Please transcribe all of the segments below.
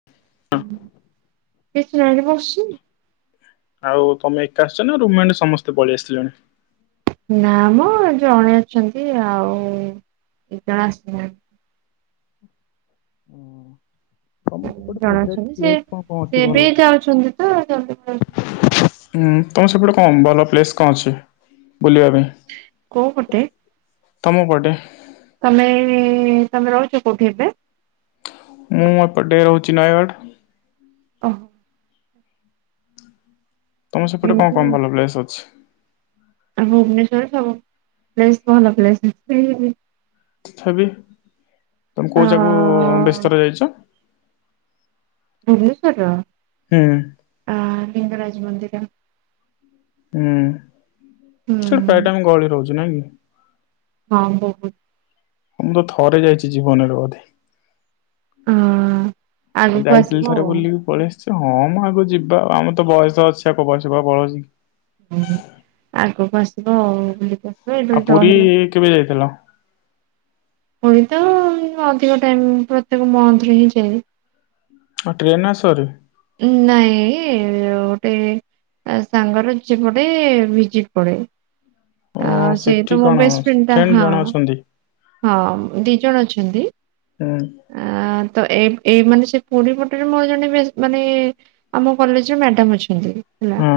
[inaudible] କି ସୁୁଣାଣି ବି ବସିନି ଆଉ ତମେ ଏକା ଆସିଛ ନା ରୁମଣ୍ଡ୍ ସମସ୍ତେ ପଳେଇ ଆସି ଥେବେନା। ନାମ ଜଣେ ଅଛନ୍ତି ଆଉ ଏ ଜଣ ଆସିଛନ୍ତି ହୁ ତମ ସେପଟେ ଜଣେ ଫେବରେଟ୍ ଅଛନ୍ତି ସେ ପିଲେଟ୍ କଣ ସେ ପହଞ୍ଚିବ ବି ଭଲ ଭଲ ଯାଉଛନ୍ତି ତ ଜଲଦି ପଳଉଛନ୍ତି ହୁଁ ତମେ ସେପଟେ କଣ ଭଲ ପ୍ଲେସ୍ କଣ ଅଛି ବୁଲିବା ପାଇଁ କୋଉ ପଟେ ତମ ପଟେ ତମେ [unintelligible] ତମେ ରହୁଛ କୋଉଠି ବେଧୋ ମୁଁ ଏପଟେ ରହୁଚି ନୟାଗଡ଼ ଓହ ତମ ସେପଟେ କଣ ଏମିତି କଣ ଭଲ ପ୍ଲେସ୍ ଅଛି। ଆମ ଭୁବନେଶ୍ୱରରେ ସବୁ ପ୍ଲେସ୍ ଭଲ ସେଥିରେ [unintelligible] ହେଁ ବେକ୍ ତମେ ଅ କୋଉ ଯାଗାକୁ ବ୍ୟସି ଥର ଯାଇଚ ଭୁବନେଶ୍ଵର ହୁଁ ଆଁ ଲିଙ୍ଗରାଜ୍ ମନ୍ଦିର ହୁଁ [unintelligible] ଗହଳି ରହୁଚି ନାଇଁ କି ହଁ ବହୁତ୍ ମୁଁ ତ ଥରେ ଯାଇଚି ଜୀବନ ରେ ଅଧୋ। ଅ ଆଗକୁ ଯାଇଥିଲି ଆସିବ ଥରେ ଆଉ ବୁଲିକି ପଳେଇ ଆସିଛି। ସେ ହଁ ମ ଆଗକୁ ଯିବା, ଆଉ ଆମର ତ ବୟସ ଅଛି ଆ କୋଉ ବୟସ କଣ ପଳଉଛି କି? [inaudible] ଆଗକୁ ଆସିବ ଆଉ [unintelligible] ଆଉ ପୁରୀ ରହିଲେ କେବେ ଯାଇଥିଲ? ହୁଏ ତ ଅଧିକ ଟାଇମ ପ୍ରତ୍ୟେକ ମନ୍ଥରେ ହିଁ ଯାଏ। ହଁ ଟ୍ରେନରେ ଆସ ଭାରି? ଉଁ ନାଇଁ ଅ ଗୋଟେ ତା ସାଙ୍ଗର ଚେପଟେ ବିଜିଟ୍ ପଡେ। ଓ ଆଁ ସେ ସେଠି ତ ମୋ କଣ ବେଷ୍ଟଫ୍ରେଣ୍ଡଟା। ଫ୍ରେଣ୍ଡ ହଁ ଜଣେ ଅଛନ୍ତି। ହଁ, ଦି ଜଣ ଅଛନ୍ତି। ହୁଁ। ଆଁ ତ ଏ ଏଇ ମାନେ ସେ ପୁରୀ ପଟରେ ମୋର ଜଣେ ବେ ମାନେ ଆମ କଲେଜରେ ମ୍ୟାଡାମ ଅଛନ୍ତି ହେଲା। ହଁ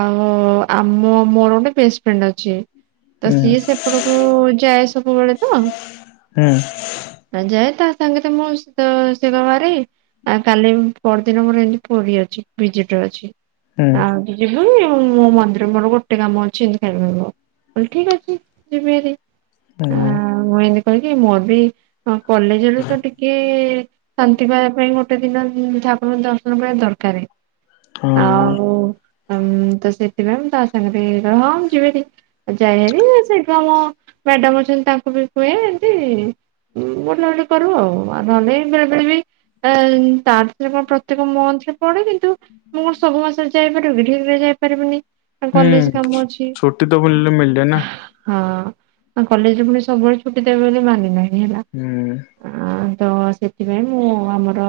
ଆଉ ଆମ ମୋର ଗୋଟେ ବେଷ୍ଟଫ୍ରେଣ୍ଡ ଅଛି। ତ ହୁଁ ସିଏ ସେପଟକୁ ଯାଏ ସବୁବେଳେ ତ। ହୁଁ ଆ ଯାଏ ତା ସାଙ୍ଗେ ତ ମୁଁ ଶ ଶ ମାରି, ଆ କାଲି ପରଦିନ ମୋର ଏମିତି ପୁରୀ ଅଛି, ଭିଜିଟରେ ଅଛି। ହୁଁ। ଯିବୁ ମୁଁ ମୋ ମନ୍ଦିର ମୋର ଗୋଟେ କାମ ଅଛି, ଯେମିତି [unintelligible] କହିଲି ଠିକ ଅଛି ଯିବି ଭାରି। ହୁଁ। ମୁଁ ଏମିତି କହିକି, ମୋର ବି କଲେଜରେ ତ ଟିକେ ଶାନ୍ତି ପାଇବା ପାଇଁ ଗୋଟେ ଦିନ ଠାକୁରଙ୍କ ଦର୍ଶନ ପାଇଁ ଦରକାରେ। ହଁ ଆଉ ତ ସେଥିପାଇଁ ମୁଁ ତା ସାଙ୍ଗରେ, ହଁ ମୁ ଯିବି [unintelligible] ଆଉ ଯାଏ ଭାରି, ସେଇଠୁ ଆମ ମ୍ୟାଡାମ ଅଛନ୍ତି ତାଙ୍କୁ ବି କୁହେ ଏମତି ବୁଲାବୁଲି କରୁ ଆଉ ଆ ନହେଲେ ବେଳେବେଳେ ବି ଏ ତା ସେ କଣ ପ୍ରତ୍ୟେକ ମନ୍ଥରେ ପଡେ କିନ୍ତୁ ମୁଁ କଣ ସବୁ ମାସରେ ଯାଇପାରିବି କି, ଠିକରେ ଯାଇପାରିବିନି। ହୁଁ କଲେଜ କାମ ଅଛି। ଛୁଟି ତ ବୁଲିଲେ ମିଳିଲେ ନା ହଁ କଲେଜରେ ପୁଣି ସବୁବେଳେ ଛୁଟି ଦେବେ ବୋଲି ମାନେ ନାହିଁ। ହେଲା, ହୁଁ। ଆଁ ତ ସେଥିପାଇଁ ମୁଁ ଆମର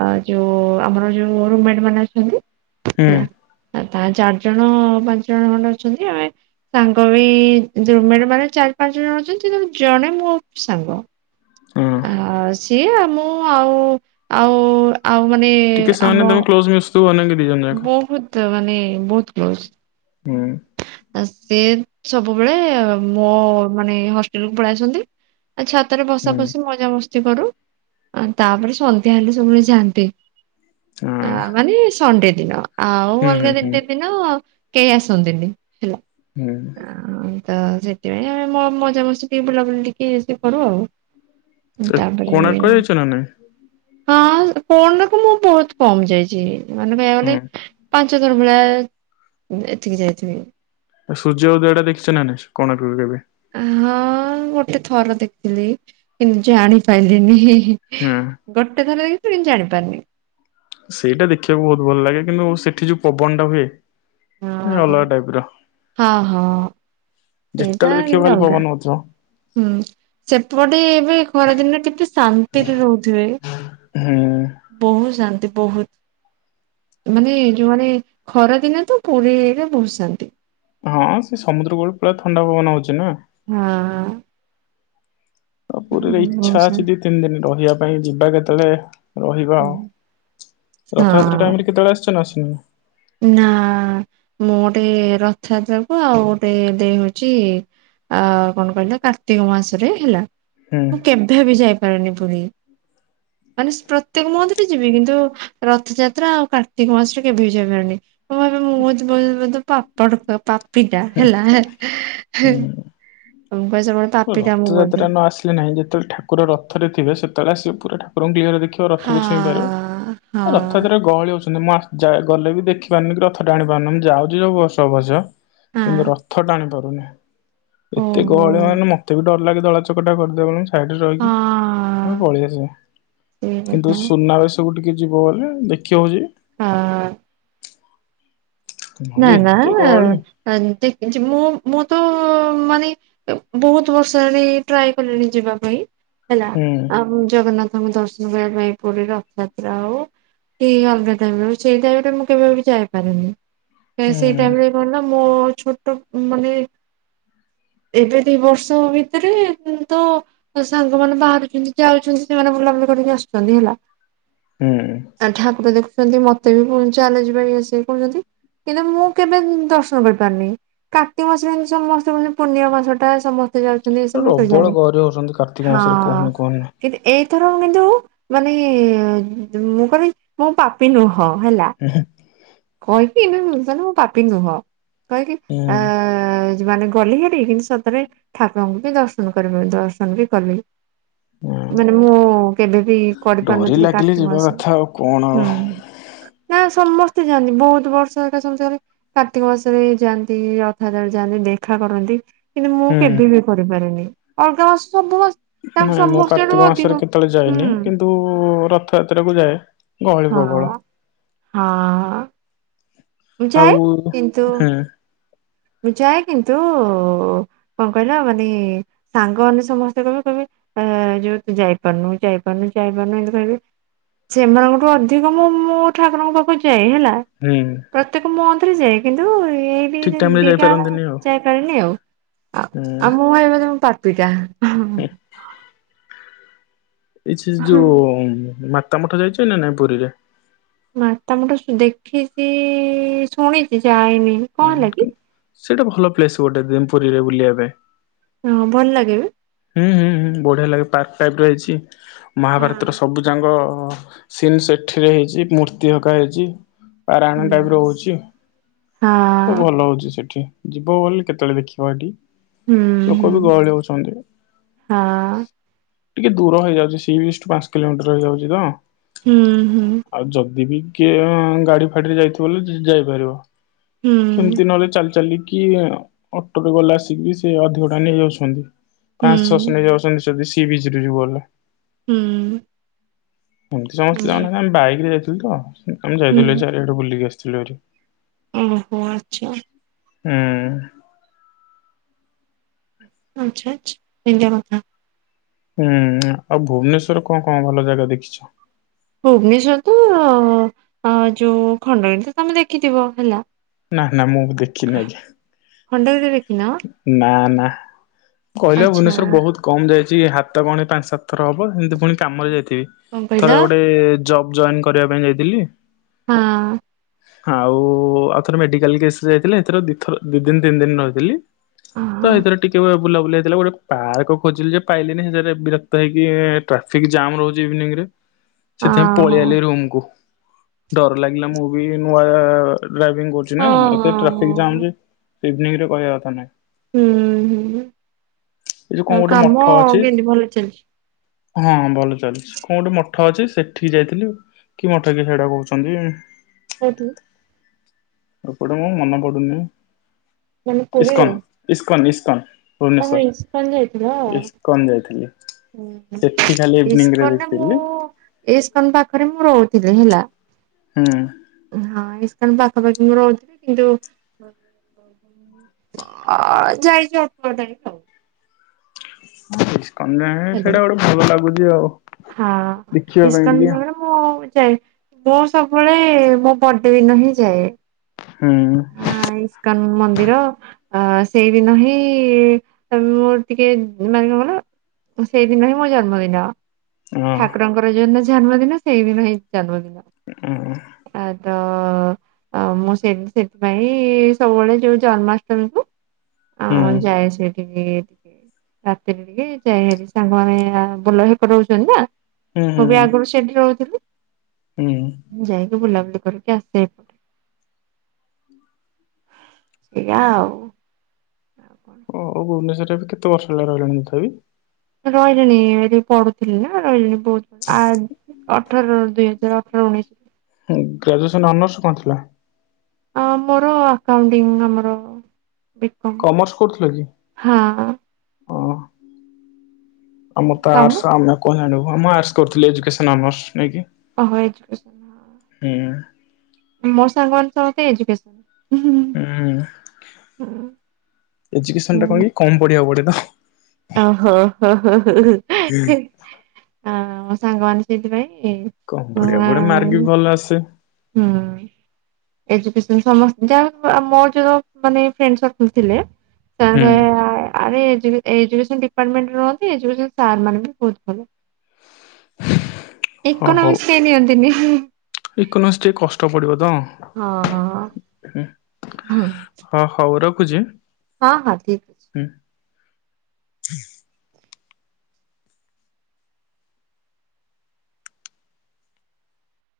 ଆ ଯୋଉ ଆମର ଯୋଉ ରୁମମେଟମାନେ ଅଛନ୍ତି, ହୁଁ ସେଇୟା। ଆ ତା ଚାରିଜଣ, ପାଞ୍ଚଜଣ ଖଣ୍ଡେ ଅଛନ୍ତି। ଆମେ ସାଙ୍ଗ ବି ରୁମମେଟମାନେ ଚାରି, ପାଞ୍ଚଜଣ ଅଛନ୍ତି, ସେଥିରୁ ଜଣେ ମୋ ସାଙ୍ଗ। ହଁ। ଆ ସିଆ, ମୁଁ ଆଉ-ଆଉ-ଆଉ ମାନେ ଟିକେ ଆମ [unintelligible] ମିଶୁଥିବ [unintelligible] ବହୁତ ମାନେ ବହୁତ କ୍ଲୋଜ। ହୁଁ। ଆ ସେ ସବୁବେଳେ ମୋ ମାନେ ହଷ୍ଟେଲକୁୁ ପଳେଇ ଆସନ୍ତି। ଆଉ ଛାତରେ ବସା ହୁଁ ଫସିି ମଜାମସ୍ତି କରୁ, ଆ ତାପରେ ସନ୍ଧ୍ୟା ହେଲେ ସବୁବେଳେ ଯାଆନ୍ତି। ହଁ ଆ ମାନେ ସଣ୍ଡେ ଦିନ ଆଉ ହୁଁ ହୁଁ ଅଲଗା ଦି ହୁଁ ଦିନି ଆଉ କେହି ଆସନ୍ତିନି ହେଲା। ହୁଁ। ଆ ତ ସେଥିପାଇଁ ଆମେ ମ-ମଜାମସ୍ତି ଟିକେ ବୁଲାବୁଲି ଟିକେ ଇଏ ଶିଏ କରୁ ଆଉ। ଉଁ ଏ ତାପରେ କୋଣାର୍କ ଯାଇଛ ନା ନାଇଁ ହଁ କଣ ନାକୁ ମୁଁ ବହୁତ କମ ଯାଇଛି, ମାନେ କହିବାକୁ ଗଲେ ହୁଁ। ପାଞ୍ଚ ପାଞ୍ଚ ଥର ମେଳା ଏଥିକି ଯାଇଥିବି। ଆ ସୂର୍ଯ୍ୟ ଓ ଦୟଟା ଦେଖଛ ନା ନାଇଁ କୋଣାର୍କରୁ କେବେ? ହଁ ଗୋଟେ ଥର ଦେଖିଲି କିନ୍ ଜାଣିପାରିଲିନି। ହୁଁ। ଗୋଟେଥରରେ କିିଛି ଜାଣିପାରିନି। ସେଇଟା ଦେଖିବାକୁ ବହୁତ ଭଲ ଲାଗେ କିନ୍ତୁ ସେଠି ଯୋଉ ପବନଟା ହୁଏ। ହଁ ଅଲଗା ଟାଇପ ର। ହଁ ହଁ ସେଇଟା ଯେତେବେଳେ ଦେଖିବ ଟିକେ ଖାଲି ଅଲଗା। ପବନ ହଉଥିବ ଉଁ ସେପଟେ ଏବେ ଖରାଦିନେ କେତେ ଶାନ୍ତିରେ ରହୁଥିବେ। ହୁଁ ବହୁତ ଶାନ୍ତି ବହୁତ। ମାନେ ଯୋଉମାନେ ଖରାଦିନେ ତ ପୁରୀରେ ବହୁତ ଶାନ୍ତି। ହଁ ସେ ସମୁଦ୍ର କୂଳରେ ପୁରା ଥଣ୍ଡା ପବନ ଆଉଚି ନା। ହଁ। ଆଉ ପୁରୀରେ ବହୁତ ଇଚ୍ଛା ଅଛି ଶାନ୍ତି ଦି ତିନି ଦିନ ରହିବା ପାଇଁ ଯିବା କେତେବେଳେ। ରହିବା ହଁ ଆଉ ରଥଯାତ୍ରା ଟାଇମ ରେ କେତେବେଳେ ଆସିଚ ନା ଆସିନ? ନା ମୁଁ ଗୋଟେ ରଥଯାତ୍ରାକୁ ଆଉ ଗୋଟେ ଏବେ ହଉଚି ଆଉ କଣ କହିଲେ କାର୍ତ୍ତିକ ମାସରେ ହେଲା ହୁଁ ମୁଁ କେଭେ ବି ଯାଇପାରେନି ପୁରୀ। ମାନେ ସ ପ୍ରତ୍ୟେକ ମନ୍ଥ ବି ଯିବି କିନ୍ତୁ ରଥଯାତ୍ରା ଆଉ କାର୍ତ୍ତିକ ମାସରେ କେଭେ ଜମାନି। ମୁଁ ଭାବେ ମୁଁ ବହୁତ ବ ବୋଧେ ପାପଡ ପାପିଟା ହେଲା ହେଃ ହୁଁ ବୋଧେ। ରଥଯାତ୍ରା ନ ଆସିଲେ ନାହିଁ ଯେତେବେଳେ ଠାକୁର ରଥରେ ଥିବେ ସେତେବେଳେ ଆସିବ ପୁରା ଠାକୁରଙ୍କୁ କ୍ଲିଅର ଦେ ଖିବ ହଁ ରଥକୁ ଛଇଁ ପାରିବୁ ହଁ ରଥଯାତ୍ରା ରେ ଗହଳି ହଉଛି। ମାନେ ମୁଁ ଆସ ଯାଏ ଗଲେ ବି ଦେଖିପାରୁନି କି ରଥ ଟାଣି ପାରୁନି ମୁଁ ଯାଉଛି ସବୁ ବର୍ଷ ଅବଶ୍ୟ। କିନ୍ତୁ ହଁ। ରଥ ଟାଣି ପାରୁନି ଏତେ ଓହୋ ଗହଳି ମାନେ ମ ତେବେ ଡର ଲାଗେ ଦଳା ଚକଟା କରିଦେବେଣୀ। ସାଇଡିରେ ହଁ ରହିକି ମୁଁ ପଳେଇ ଆସେ ସେଇ କିନ୍ତୁ କଥା ସୁନାବେଶ କୁ ଟି କିଏ ଯିବ ବୋଲେ ଦେଖି ହଉଯି। ହଁ। ନା ନହେଲେ ନା ଏତେ ଗହଳି ଏମିତି କିଛି ମୁଁ ମୁଁ ତ ମାନେ ବହୁତ ବର୍ଷ ହେଲାଣି ଟ୍ରାଏ କଲିଣି ଯିବା ପାଇଁ ହେଲା ହୁଁ ଆଉ ଜଗନ୍ନା ଥ ଙ୍କୁ ଦର୍ଶନ କରିବା ପାଇଁ ପୁରୀ ରଥଯାତ୍ରା ହଉ। ଏଇ ଅଲଗା ଟାଇମିରେ ସେଇ ଟାଇମି ଟା ମୁଁ କେବେ ବି ଯାଇପାରେନି। ଏ ସେଇ ହୁଁ ଟାଇମ ରେ କଣ ନା ମୋ ଛୋଟ ମାନେ ଏବେ ଦି ବର୍ଷ ଭିତରେ ତ ମୋ ସାଙ୍ଗ ମାନେ ବାହାରିକିନି ଜାଉଛନ୍ତି ସେମାନେ ବୁଲାବୁଲି କରିକି ଆସୁଚନ୍ତି ହେଲା। ହୁଁ। ଆଉ ଠାକୁର ଦେଖୁଛନ୍ତି ମତେ ବି ପୁଣି ଚାଲ ଯିବା ଇଏ ସିଏ କହୁଛନ୍ତି। କିନ୍ତୁ ମୁଁ କେବେ ଦର୍ଶନ କରିପାରିନି। କାର୍ତ୍ତିକ ମାସରେ ଏମତି ସମସ୍ତେ ମାନେ ପୁନିଅଁ ମାସ ଟା ସମ ତେ ଯାଉଛନ୍ତି ଏ ସମୟ ରେ ତୁ ପ୍ରବଳ ଯାନି। ଗହଳି ହଉଛନ୍ତି କାର୍ତ୍ତିକ ମାସରେ କୁହନି କୁହନି ଏଇଥର କିନ୍ତୁ ମାନେ ମୁଁ କହିବି ମୁଁ ପାପି ନୁହଁ ହେଲା। ଉଁ ହୁଁ। କହିକି [unintelligible] ମୁଁ ପାପି ନୁହଁ କହିକି ହୁଁ ଆଁ ଯେ ମାନେ ଗଲି ହେରି କିନ୍ତୁ ସତରେ ଠାକୁରଙ୍କୁ ବି ଦର୍ଶନ କରି [unintelligible] ଦର୍ଶନ ବି କଲି। ହୁଁ ମାନେ ମୁଁ କେବେ ବି ଡୋରି କରିପାରୁନଥିଲି ଲାଗିଲେ କାର୍ତ୍ତିକ ଯିବା ମାସ କଥା ଆଉ କଣ ଆଉ ହୁଁ। ନା ସମସ୍ତେ ଯାଆନ୍ତି ବହୁତ ବର୍ଷ ହେରିକା ସମସ୍ତେ କାର୍ତ୍ତିକ ମାସରେ ଯାଆନ୍ତି ରଥଯାତ୍ରା ବେଳେ ଯାଆନ୍ତି ଦେଖା କରନ୍ତି। କିନ୍ତୁ ମୁଁ ହୁଁ କେବେ ବି କରିପାରିନି ଅଲଗା ମାସ ସବୁ ମାସ ତାଙ୍କ ନାଇଁ ମୁଁ ସମସ୍ୟାଠୁ କାର୍ତ୍ତିକ ଅଧିକ ମାସରେ କେତେବେଳେ ହୁଁ ଯାଏନି କିନ୍ତୁ ରଥଯାତ୍ରାକୁ ଯାଏ। ଗହଳିି ହଁ ପ୍ରବଳ। ହଁ! ଆଉ ଯାଏ ହୁଁ କିନ୍ତୁ ମୁଁ ଯାଏ କିନ୍ତୁ କଣ କହିଲ ମାନେ ସାଙ୍ଗମାନେ ସମସ୍ତେ କହିବେ କହିବେ ଯୋଉ ତୁ ଯାଇପାରୁନୁ ଯାଇପାରୁନୁ ଯାଇପାରୁନୁ ଏମିତି କହିବେ। ସେମାନଙ୍କଠୁ ଅଧିକ ମୁଁ ମୁଁ ଠାକୁରଙ୍କ ପାଖକୁ ଯାଏ ହେଲା। ହୁଁ। ପ୍ରତ୍ୟେକ ମନ୍ଥ୍ ରେ ଯାଏ କିନ୍ତୁ ଏଇ ଠିକ୍ ଟାଇମରେ ଯାଇପାରନ୍ତିନି ଆଉ ଯାଇ ପାରେନି ଆଉ ଆଉ ମୁଁ କହିବ ତମ ପାପୀଟା ହୁଁ ଏଇ ସେ ହଁ। ଯୋଉ ମାତା ମଠ ଯାଇଛ ନା ନାଇଁ ପୁରୀରେ ମାତା ମଠ ଦେଖିଛି ଶୁଣିଛି ଯାଇନି କଣ ହୁଁ ହେଲା କି? କିନ୍ତୁ ସେଇଟା ଭଲ ପ୍ଲେସ୍ ଗୋଟେ ପୁରୀରେ ବୁଲିବା ପାଇଁ ହଁ ଭଲ ଲାଗେ ହୁଁ ହୁଁ ହୁଁ ବଢିଆ ଲାଗେ ପାର୍କ ଟାଇପ୍ ର ହେଇଛି ମହାଭାରତର ସବୁ ଯାଙ୍କ ସିନ୍ ସେଠିରେ ହେଇଛି ମୂର୍ତ୍ତି ହକା ହେଇଛି ପାରାୟଣ ଟାଇପ ର ହୁଁ ହଉଛି ହାଁ ସବୁ ଭଲ ହଉଛି ସେଠି ଯିବ ବୋଲି କେତେବେଳେ ଦେଖିବା ଏଠି ହୁଁ ଲୋକ ବି ହୁଁ ଗହଳି ହଉଛନ୍ତି ହଁ ଟିକେ ଦୂର ହେଇଯାଉଛିି ସି ବିଚ୍ ଠୁ ପାଞ୍ଚ କିଲୋମିଟର ହେଇଯାଉଛି ତ ହୁଁ ହୁଁ ଆଉ ଯଦି ବି କିଏ ଗାଡି ଫାଡୀରେ ଯାଇଥିବ ହେଲେ ଯାଇପାରିବ ସେମିତି ନହେଲେ ଚାଲି ଚାଲିକି ଅଟୋରେ ଗଲା ଆସିକି ବି ସେ ଅଧିକ ଟଙ୍କା ନେଇଯାଉଛନ୍ତି ହୁଁ ପାଆଶହ ଛଅଶ ନେଇଯାଉଛନ୍ତି ଯଦି ସି ବିଚ୍ ରୁ ଯିବ ହେଲେ ହୁଁ ଏମିତି ହୁଁ ସମସ୍ତେ ହୁଁ ଜଣ ଆମେ ବାଇକ ରେ ଯାଇଥିଲୁ ତ ଆମେ ଯାଇଥିଲୁ ହୁଁ। ଚାରିଆଡ଼େ ବୁଲିକି ଆସିଥିଲୁ ହାରି ଓହୋ ଆଚ୍ଛା ହୁଁ ଆଚ୍ଛା ଆଞା ଏମିତିଆ କଥା ହୁଁ ଆଉ ଭୁବନେଶ୍ଵରରେ କଣ କଣ ଭଲ ଯାଗା ଦେଖିଛ ଭୁବନେଶ୍ଵରରେ ତ ଯୋଉ ଖଣ୍ଡଗିରି ତ ତମେ ଦେଖିଥିବ ହେଲା ନା ନା ମୁଁ ବି ଦେଖିନି ଆଜ୍ଞା ଖଣ୍ଡଗିରି ଦେଖିନ? ନା ନା କହିଲ ଆଚ୍ଛା ଭୁବନେଶ୍ଵର ବହୁତ କମ୍ ଯାଇଛି ହାତ ଗଣତି ପାଞ୍ଚ ସାତ ଥର ହବ ଏମତି ପୁଣି କାମରେ ଯାଇଥିବି କଣ କହିଲ ଥର ଗୋଟେ ଜବ୍ ଜଏନ୍ କରିବା ପାଇଁ ଯାଇଥିଲି ହଁ ଆଉ ଆଉ ଥର ମେଡିକାଲ କେସ୍ ରେ ଯାଇଥିଲେ ଏଥିରେ ଦିଇଥର ଦି ଦିନ ତିନି ଦିନ ରହିଥିଲି ତ ଓହୋ ଏଇଥିରେ ଟିକେ ବୁଲାବୁଲି ହେଇଥିଲା ଗୋଟେ ପାର୍କ ଖୋଜିଲି ଯେ ପାଇଲିନି ସେଥିରେ ବିରକ୍ତ ହେଇକି ଟ୍ରାଫିକ୍ ଜାମ୍ ରହୁଛି ଇଭିନିଂରେ ସେଥିପାଇଁ ଓହୋ ପଳେଇ ଆଇଲି ରୁମ୍ କୁୁ ଡର ଲାଗିଲା ମୁଁ ବି ନୂଆ ଡ୍ରାଇଭିଂ କରୁଛି ହଁ ନା ଏତେ ହଁ ଟ୍ରାଫିକ୍ ହଁ। ଜାମ୍ ସେ ଇଭିନିଂ ରେ କହିବା କଥା ନାଇଁ ହୁଁ ହୁଁ ଏ ଯୋଉ କଣ ଆ ଗୋଟେ ମଠ କାମ ଅଛି କେମିତି ଭଲ ଚାଲିଛି। ହଁ ଭଲ ଚାଲିଛି କଣ ଗୋଟେ ମଠ ଅଛି ସେଠିକି ଯାଇଥିଲି। କି ମଠ କି ସେଇଟା କହୁଛନ୍ତି। କଉଠୁ ରପଟେ ମୁ ମନେପଡୁନି ମାନେ ପୁରୀରେ ଇସ୍କନ୍ ଇସ୍କନ୍ ଇସ୍କନ୍। ତମେ ଇସ୍କନ ଯାଇଥିଲ? ଭୁବନେଶ୍ଵର ଇସ୍କନ ଯାଇଥିଲି। ସେଠି ଖାଲି ଇଭିନିଂରେ ଦେଖିଥିଲି। ଏଇସ୍କନ ପାଖରେ ମୁଁ ରହୁଥିଲି ହେଲା। ହୁଁ ହଁ ଏ କଣ ପାଖାପାଖି ମୁଁ ରହୁଥିଲି କିନ୍ତୁ ଯାଇଛ ଅତଟ ଆ [inaudible] ଇସ୍କନ ଆଉ। ସେଇଟା ଗୋଟେ ଭଲ ଲାଗୁଛି ଆଉ ହଁ ଦେଖିବା ପାଇଁ ଟିକେ ଇସ୍କନ ମୁଁ ଯାଏ ମୁଁ ସବୁବେଳେ ମୋ ବର୍ଡେ ଦିନ ହିଁ ଯାଏ। ହୁଁ ହଁ ଇସ୍କାନ ମନ୍ଦିର। ଅ ସେଇଦିନହିଁ ମୋର ଟିକେ ମାନେ କର ସେଇଦିନ ହିଁ ମୋ ଜନ୍ମଦିନ। ହୁଁ ଠାକୁରଙ୍କର ଯୋଉ ଦିନ ଜନ୍ମଦିନ ସେଇଦିନ ହିଁ ଜନ୍ମଦିନ। [inaudible] ଆ ତ ମୁଁ ସେ ସେଥିପାଇଁ ସବୁବେଳେ ଯୋଉ ଜନ୍ମାଷ୍ଟମୀକୁୁ ଆ ଯାଏ ସେଠିକି। ଟିକେ ଟିକେ ରାତିରେ ଟିକେ ଯାଇ ସାଙ୍ଗମାନେ ଭଲ ହେକଟ ହଉଛନ୍ତି ନା। ହୁଁ ମୁଁ ବି ହୁଁ ଆଗରୁ ସେଠି ରହୁଥିଲି। ହୁଁ। ମୁଁ ଯାଇକି ବୁଲାବୁଲି କରିକି ଆସିବା ଏଇଠୁ। ସେୟା ଆଉ। ଆଉ କଣ ଓ ଭୁବନେଶ୍ୱରରେ ବି କେତେ ବର୍ଷ ହେଲା ରହିଲଣି ତଥାପି। ରହିଲିଣି ଏଇଠି ପଢୁଥିଲି ନା ରହିଲିଣି ବହୁତ। ଆ ଅଠର ଦୁଇ ହଜାର ଅଠର ଉଣେଇଶ। ଗ୍ରାଜୁଏସନ୍ ଅନର୍ସ କଣ ଥିଲା? ମୋର ଆକାଉଣ୍ଟିଙ୍ଗ ଆମର ବିକମ୍ କମର୍ସ କରୁଥିଲ କି? ହଁ। ହଁ ଆମର ତ ତମ ଆର୍ଟସ୍ ଆମେ। ମୋର ଆର୍ଟସ୍ କରୁଥିଲି ଏଜୁକେସନ ଅନର୍ସ ନେଇକି। ଓ ଏ ହୁଁ ମୋ ସାଙ୍ଗ ମାନେତ ଏଜୁକେସନ। ହୁଁ ହୁଁ ହୁଁ। ଏଜୁକେସନଟା ହୁଁ। କଣ କି କମ ପଢିବାକୁ ପଡେ ତ। ଓହୋ ହୋ ଆ ମୋ ସାଙ୍ଗମାନେ ସେଇଥିପାଇଁ କଣ ବଢିଆ ଆ ବଢିଆ ମାର୍କ ବି ଭଲ ଆସେ। ହୁଁ। ଏ ଯାହା ମୋର ଯୋ ମାନେ ଫ୍ରେଣ୍ଡ ସର୍କଲ ଥିଲେ। [inaudible] ହୁଁ। ଆରେ ଏଜୁକେସନ ଡିପାର୍ଟମେଣ୍ଟ ରୁହନ୍ତି ଏଜୁକେସନ ସାର୍ ମାନେ ବି ବହୁତ ଭଲ। ଇକୋନୋମିକ୍ସ କେ ନିଅନ୍ତିନି। ଇକୋନୋମିକସ୍ ଟିକେ କଷ୍ଟ ପଡ଼ିବ ତ। ହଁ ହଁ। ହଁ ହଁ ହଉ ରଖୁଚି। ହଁ ହଁ ଠିକ ଅଛି।